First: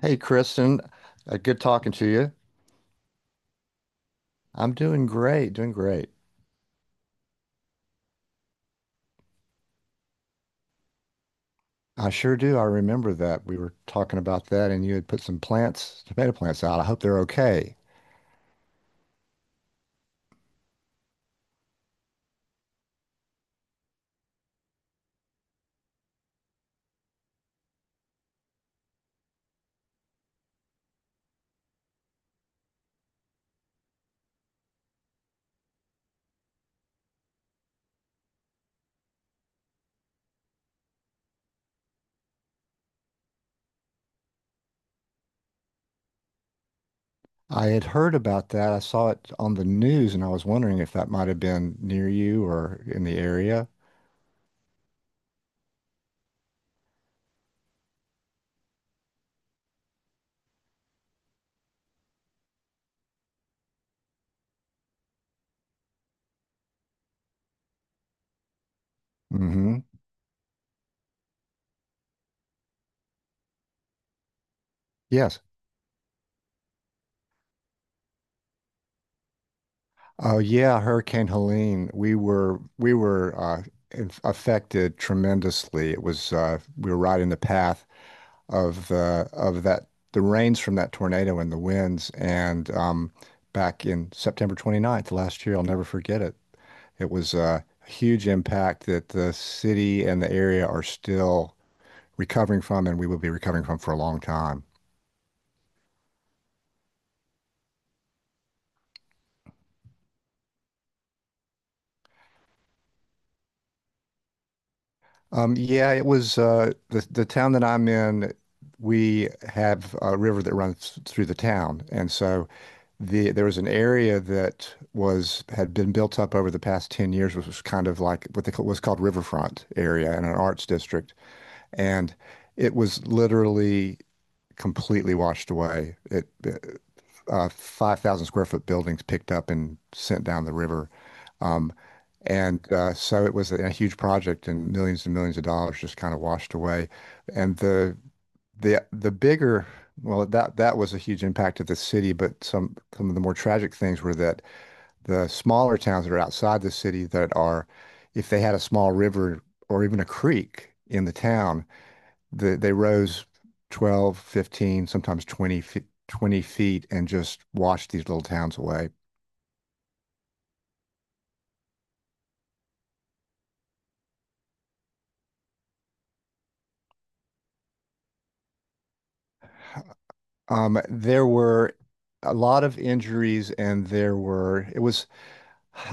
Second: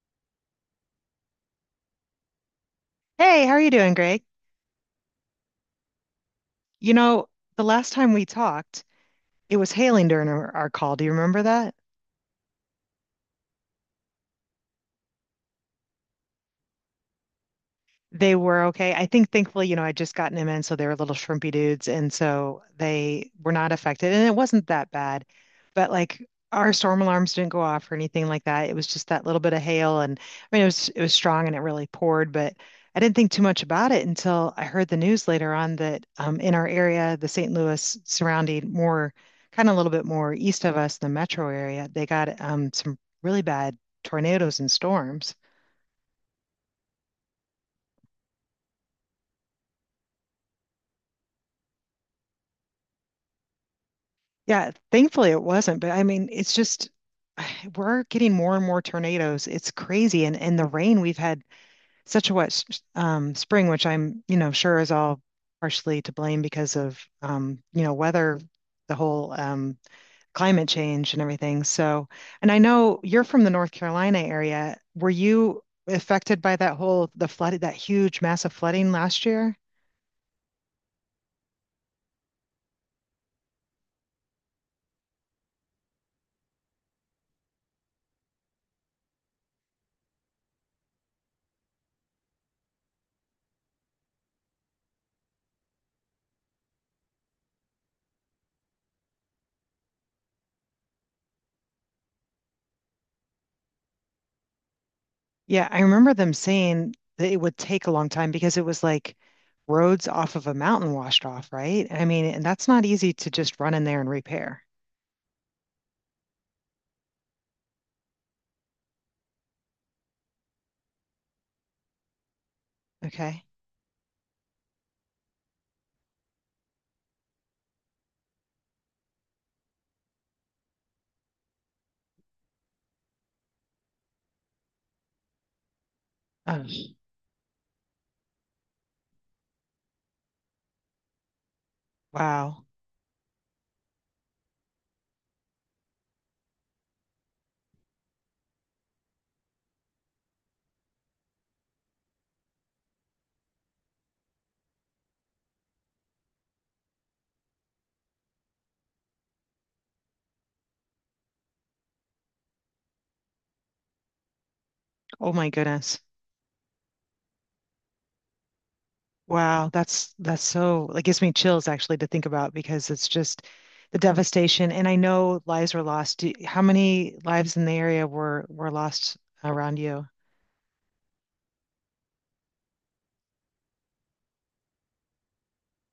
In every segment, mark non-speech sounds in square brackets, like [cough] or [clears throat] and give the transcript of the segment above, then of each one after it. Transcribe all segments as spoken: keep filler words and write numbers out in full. Hey, Kristen, uh, good talking to you. Hey, how are you doing, Greg? I'm doing great, doing great. You know, the last time we talked, it was hailing during our, our call. Do you remember that? I sure do. I remember that we were talking about that, and you had put some plants, tomato plants out. I hope they're okay. They were okay. I think thankfully, you know, I'd just gotten him in, so they were little shrimpy dudes, and so they were not affected, and it wasn't that bad. But like our storm alarms didn't go off or anything like that. It was just that little bit of hail, and I mean, it was it was strong and it really poured, but I didn't think too much about it until I heard the news later on that um, in our area, the Saint Louis surrounding, more kind of a little bit more east of us, the metro area, they got um, some really bad tornadoes and storms. I had heard about that. I saw it on the news, and I was wondering if that might have been near you or in the area. Yeah, thankfully it wasn't, but I mean, it's just [sighs] we're getting more and more tornadoes. It's crazy, and and the rain we've had such a wet s- um, spring, which I'm you know sure is all partially to blame because of um, you know weather, the whole Hmm. um, climate change and everything. So, and I know you're from the North Carolina area. Were Yes. you affected by that whole the flood, that huge massive flooding last year? Oh, yeah, Hurricane Helene. We were we were uh, inf- affected tremendously. It was, uh, we were right in the path. of the of that the rains from that tornado and the winds. And um, back in September twenty ninth last year, I'll never forget it. It was uh, a huge impact that the city and the area are still recovering from, and we will be recovering from for a long time. Yeah, I remember them saying that it would take a long time because it was like roads off of a mountain washed off, right? I mean, and that's not easy to just run in there and repair. Um, yeah, it was uh, the the town that I'm in. We have a river that runs through the town, and so the Okay. there was an area that was had been built up over the past ten years, which was kind of like what they call, was called riverfront area in an arts district, and it was literally completely washed away it Oh, it, uh, five thousand square foot buildings picked up and sent down the river um, wow. and uh, so it was a, a huge project, and millions and millions of dollars just kind of washed away. And the the the bigger, well, that that was a huge impact to the city, but some some of the more tragic things were that the smaller towns that are outside the city that are, if they had a small river or even a creek in the town, the, they rose twelve, fifteen, sometimes Oh my 20 feet goodness. 20 feet and just washed these little towns away. Wow, that's that's so it gives me chills actually to think about because it's just the devastation. And I know lives were lost. Do, how many lives in the area were were lost around you? um there were a lot of injuries, and there were, it was,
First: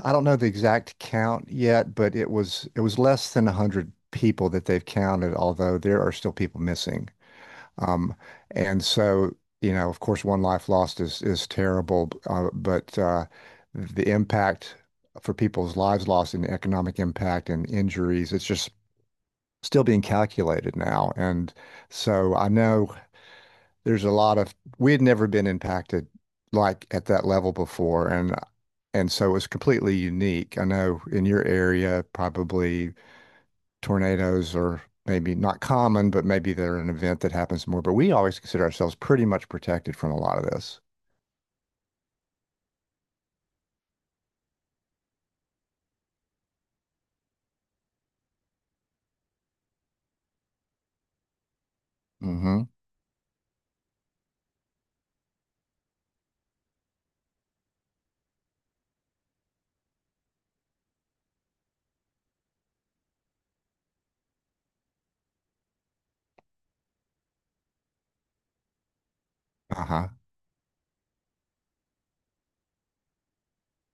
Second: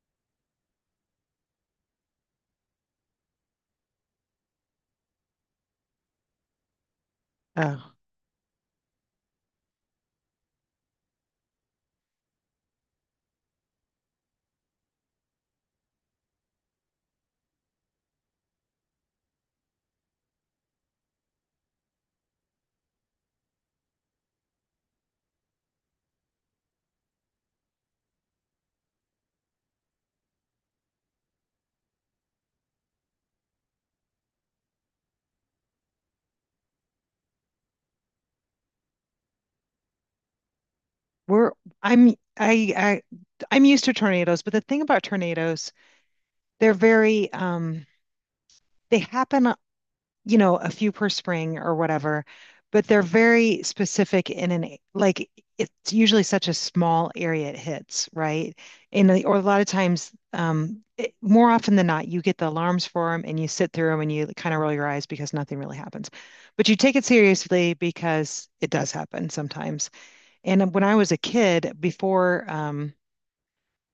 I don't know the exact count yet, but it was, it was less than one hundred people that they've counted, although there are still people missing. Oh, Um, and so, you know, of course, one life lost is is terrible, uh, but uh, the impact for people's lives lost and the economic impact and injuries, it's just still being calculated now. And so I know there's a lot of, we had never been impacted like at that level before, and and so it was completely unique. I know in your area, probably tornadoes are maybe not common, but maybe they're an event that happens more. But we always consider ourselves pretty much protected from a lot of this. we're I'm I I I'm used to tornadoes, but the thing about tornadoes they're very um they happen, uh, you know, a few per spring or whatever, Mm-hmm. but they're very specific in an like it's usually such a small area it hits, right? And the- or a lot of times um it, more often than not you get the alarms for them and you sit through them and you kind of roll your eyes because nothing really happens. But you take it seriously because it does happen sometimes. Uh-huh. And when I was a kid, before um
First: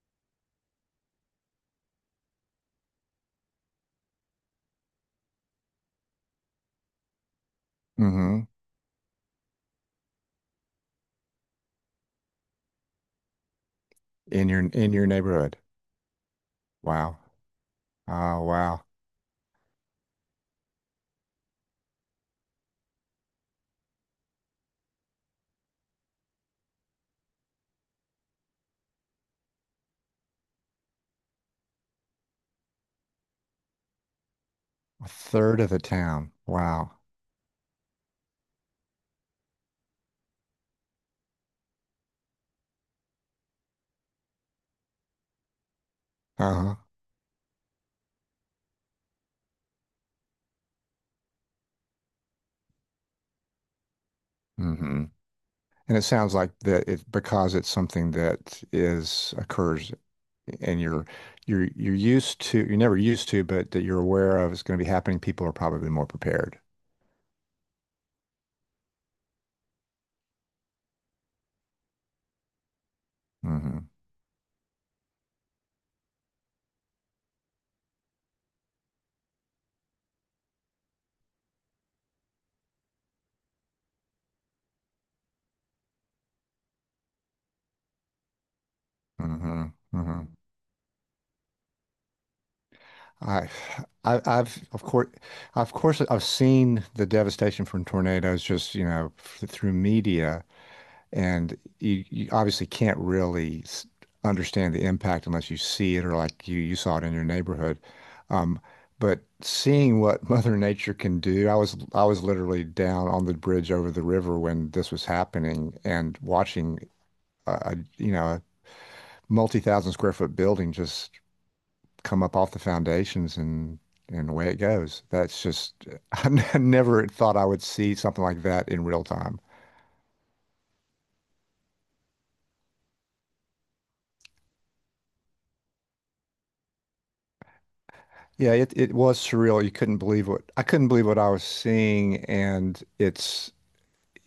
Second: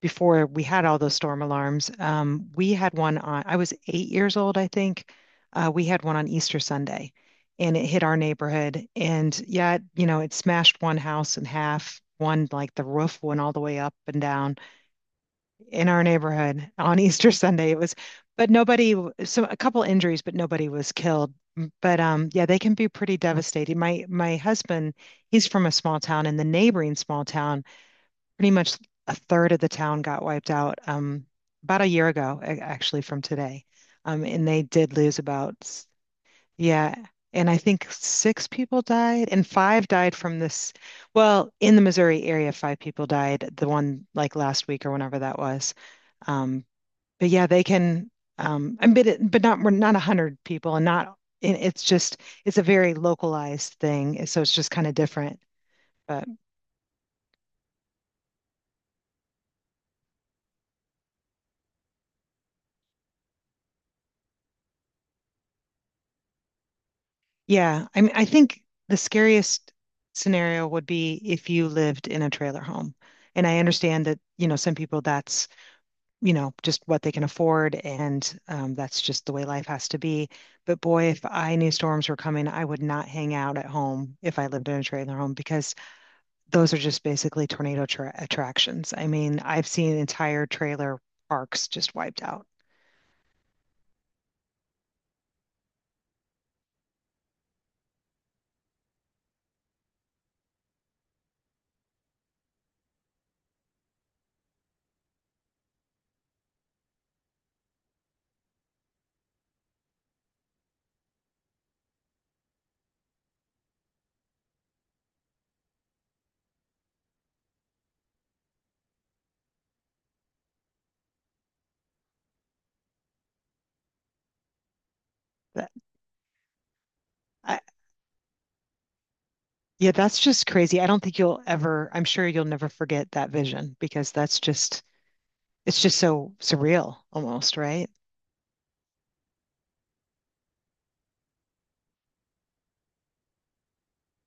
before we had all those storm alarms, um, we had one on, I was eight years old, I think. Uh, we had one on Easter Sunday and it hit our Mm-hmm. neighborhood. And yeah, it- you know, it smashed one house in half. One, like the roof went all the way up and In down your in your neighborhood. in our neighborhood on [laughs] Wow. Easter Sunday. It was, Oh, but wow. nobody, so a couple injuries, but nobody was killed. mm, But um, yeah, they can be pretty devastating. My my husband, he's from a small town, and the neighboring small town pretty much a third of the town got wiped out um, about a year ago, a- actually, from today. Um, and they did A lose about, third of the s- town. yeah. Wow. And I think six people died, and five died from this. Well, in the Missouri area, five people died, the one like last week or whenever that was. Um, Uh-huh. but yeah, they can, um, and but, it, but not, we're not a hundred people, and not, it, it's just, it's a very localized thing. So it's just kind of Mm-hmm. different. And it But sounds like that it, because it's something that is occurs and you're, you're you're used to, you're never used to, but that you're aware of is going to be happening, people are probably more prepared. yeah, I mean, I think the scariest scenario would be if you lived in a trailer home. And I Hmm. understand that, you know, some people that's, you know, just what they can afford and um, that's just the way life has to be. But boy, if I knew storms were coming, I would not hang out at home if I lived in a trailer home because those are just basically tornado tra- attractions. I Hmm. mean, I've seen Hmm. entire trailer parks just wiped out. I, I I've of course of course I've seen the devastation from tornadoes, just you know f- through media. And you, you obviously can't really s- understand the impact unless you see it, or like you you saw it in your neighborhood. Um, but seeing what [laughs] Mother Nature can do, I was I was literally down on the bridge over the river when this was happening, and watching a, a, you know, a multi-thousand square foot building just come up off the foundations, and and away it goes. That's That, just, [laughs] I never thought I I, would see something like that in real time. yeah, that's just crazy. I don't think you'll ever, I'm sure you'll never forget that vision because that's just, it's just so surreal almost, right? Yeah, it it was surreal. You couldn't believe what, I couldn't believe what I was seeing, and it's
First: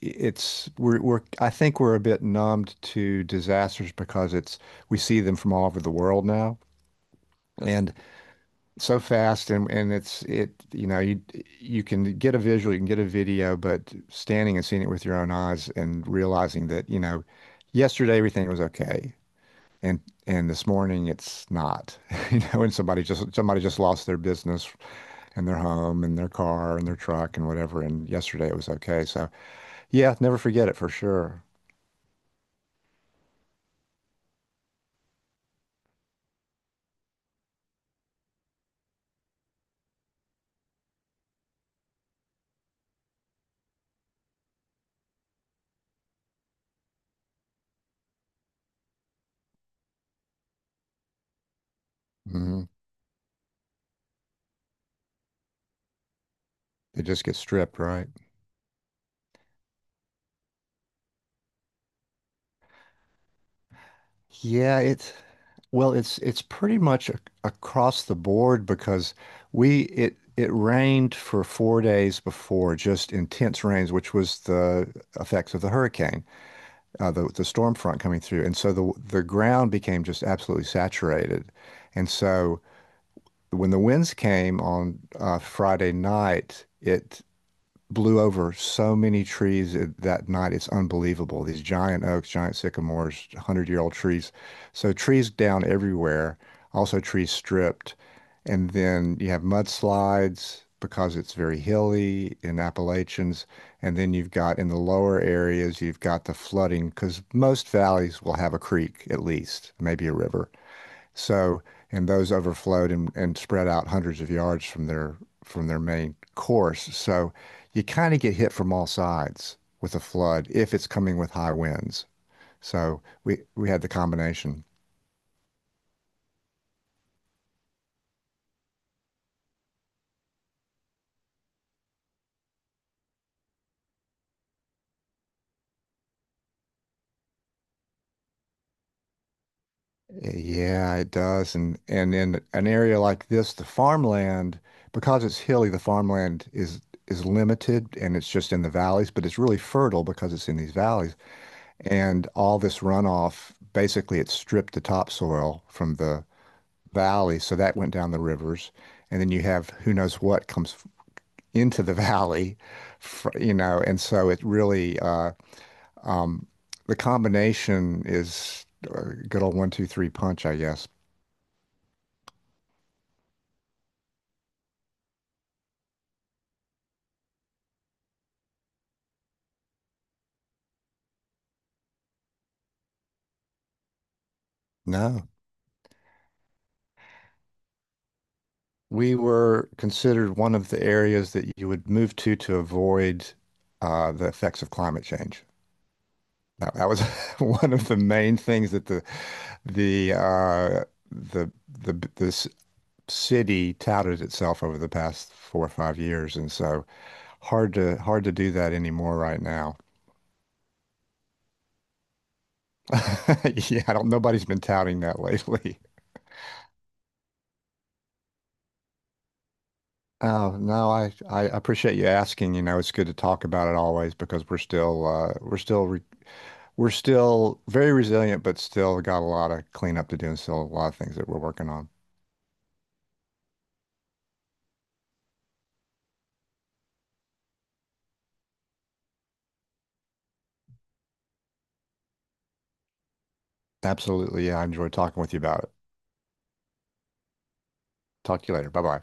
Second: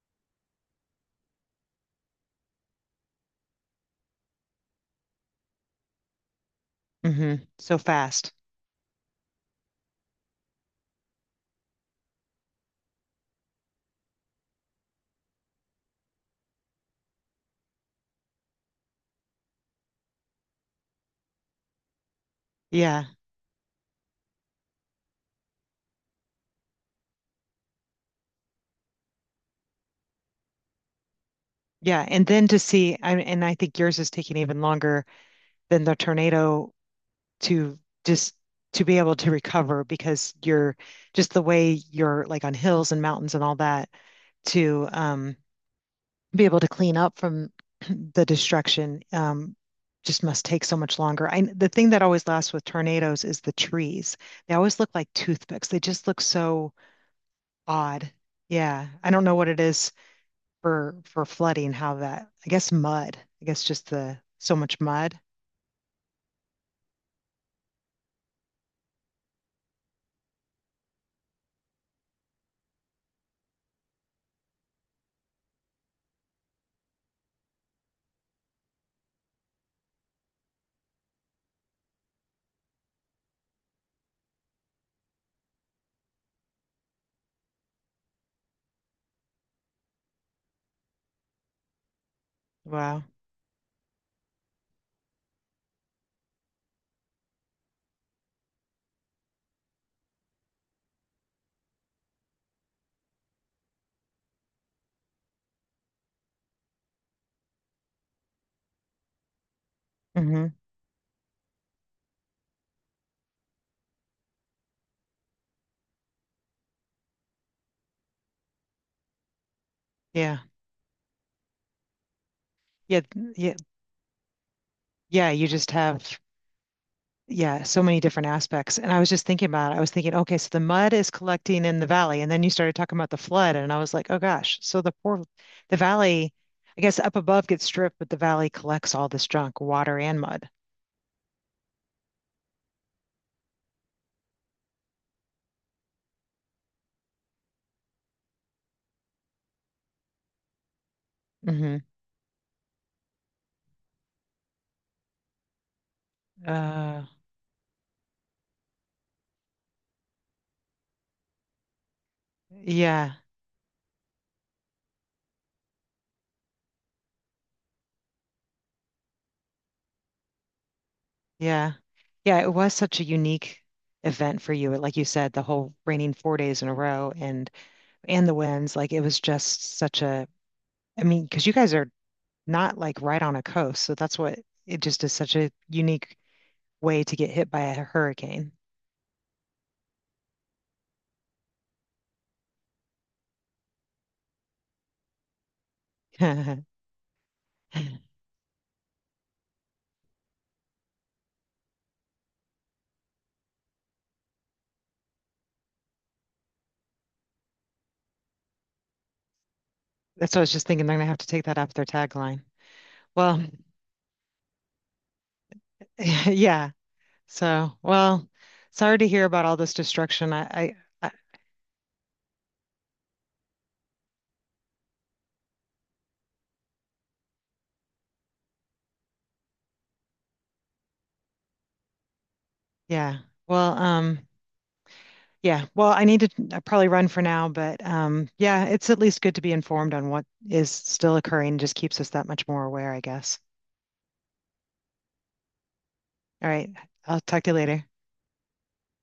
it's we're we're I think we're a bit numbed to disasters because it's, we see them from all over the world now. Hmm. That's, So and fast. so fast, and and it's, it, you know, you you can get a visual, you can get a video, but standing and seeing it with your own eyes and realizing that, you know, yesterday everything was okay, and and this morning it's not, [laughs] you know, and somebody Yeah. just, somebody just lost their business and their home and their car and their truck and whatever. And yesterday it was okay. So yeah, never forget it for sure. Yeah. And then to see, I, and I think yours is taking even longer than the tornado to just to be able to recover because you're just the way you're like on hills and mountains and all that to um, be able to clean up from [clears throat] the destruction um, just must take so much longer. I the thing that always lasts Hmm. with tornadoes is the trees. They always look like toothpicks. They just look so It just gets stripped, right? odd. Yeah, I don't know what it is for for flooding, how that, I guess mud. I guess just the so Yeah, much it's, mud. well, it's it's pretty much a, across the board because we, it it rained for four days before, just intense rains, which was the effects of the hurricane, uh, the the storm front coming through, and so the the ground became just absolutely saturated, and so. When the winds came on uh, Friday night, it blew over so many trees that night. It's unbelievable. These giant oaks, giant Wow. sycamores, one hundred-year-old trees. So trees down everywhere, also trees stripped. And then you have mudslides because it's very hilly in Appalachians. And then you've got in the lower areas, you've got the flooding because most valleys will have a creek at least, maybe a river. Hmm. So, and those overflowed and, and spread out hundreds of yards from their from their main course. So you kind of get hit from all sides with a Yeah. flood if it's coming with high winds. Yeah. So we Yeah. we had the combination. Yeah, you just have, yeah, so many different aspects. And I was just thinking about it. I was thinking, okay, so the mud is collecting in the valley. And then you started talking about the flood. And I was like, oh gosh. So the poor, the valley, I guess up above gets stripped, but the valley collects all this junk, water and mud. Yeah, it does. And and in an area like this, the farmland, because it's hilly, the farmland is is limited and it's just in the valleys, but it's really fertile because it's in these valleys. Hmm. And all this runoff, basically it stripped the topsoil from the Uh, valley, so that went down the rivers, and then you have who knows what comes into the [laughs] valley, yeah, you know, and so it really, uh, um, the combination is a good old one, two, three punch, I guess. yeah. Yeah, it was such a unique event for you. Like you said, the whole raining four days in a row and and the winds, like it was just such a, I mean, because you guys are not like right on a coast. So that's what it just is No, such a unique way to get hit by a hurricane. we were considered one of the areas that you would move to to avoid uh, the effects of climate change. That, [laughs] that was [laughs] one of the main things that the the uh, the the the city touted itself over the past four or five years, and so hard to hard to do that anymore right now. That's what I was just thinking. They're gonna have to take that off their tagline. Well, [laughs] Yeah, I don't, nobody's been touting that lately. [laughs] [laughs] yeah. So, well, sorry to hear about all this destruction. I, Oh, no, I, I I, I appreciate you asking. You know, it's good to talk about it always because we're still uh, we're still re we're still very resilient, but still got a lot of cleanup to do and still a lot of things that we're working on. yeah. Well, um, yeah. Well, I need to I probably run for now, but um, yeah, it's at least good to be informed on what is still occurring. Just keeps us that much more aware, I guess. Absolutely, yeah, I enjoyed talking with you about it. All right. I'll talk to you later. Talk to you later. Bye bye.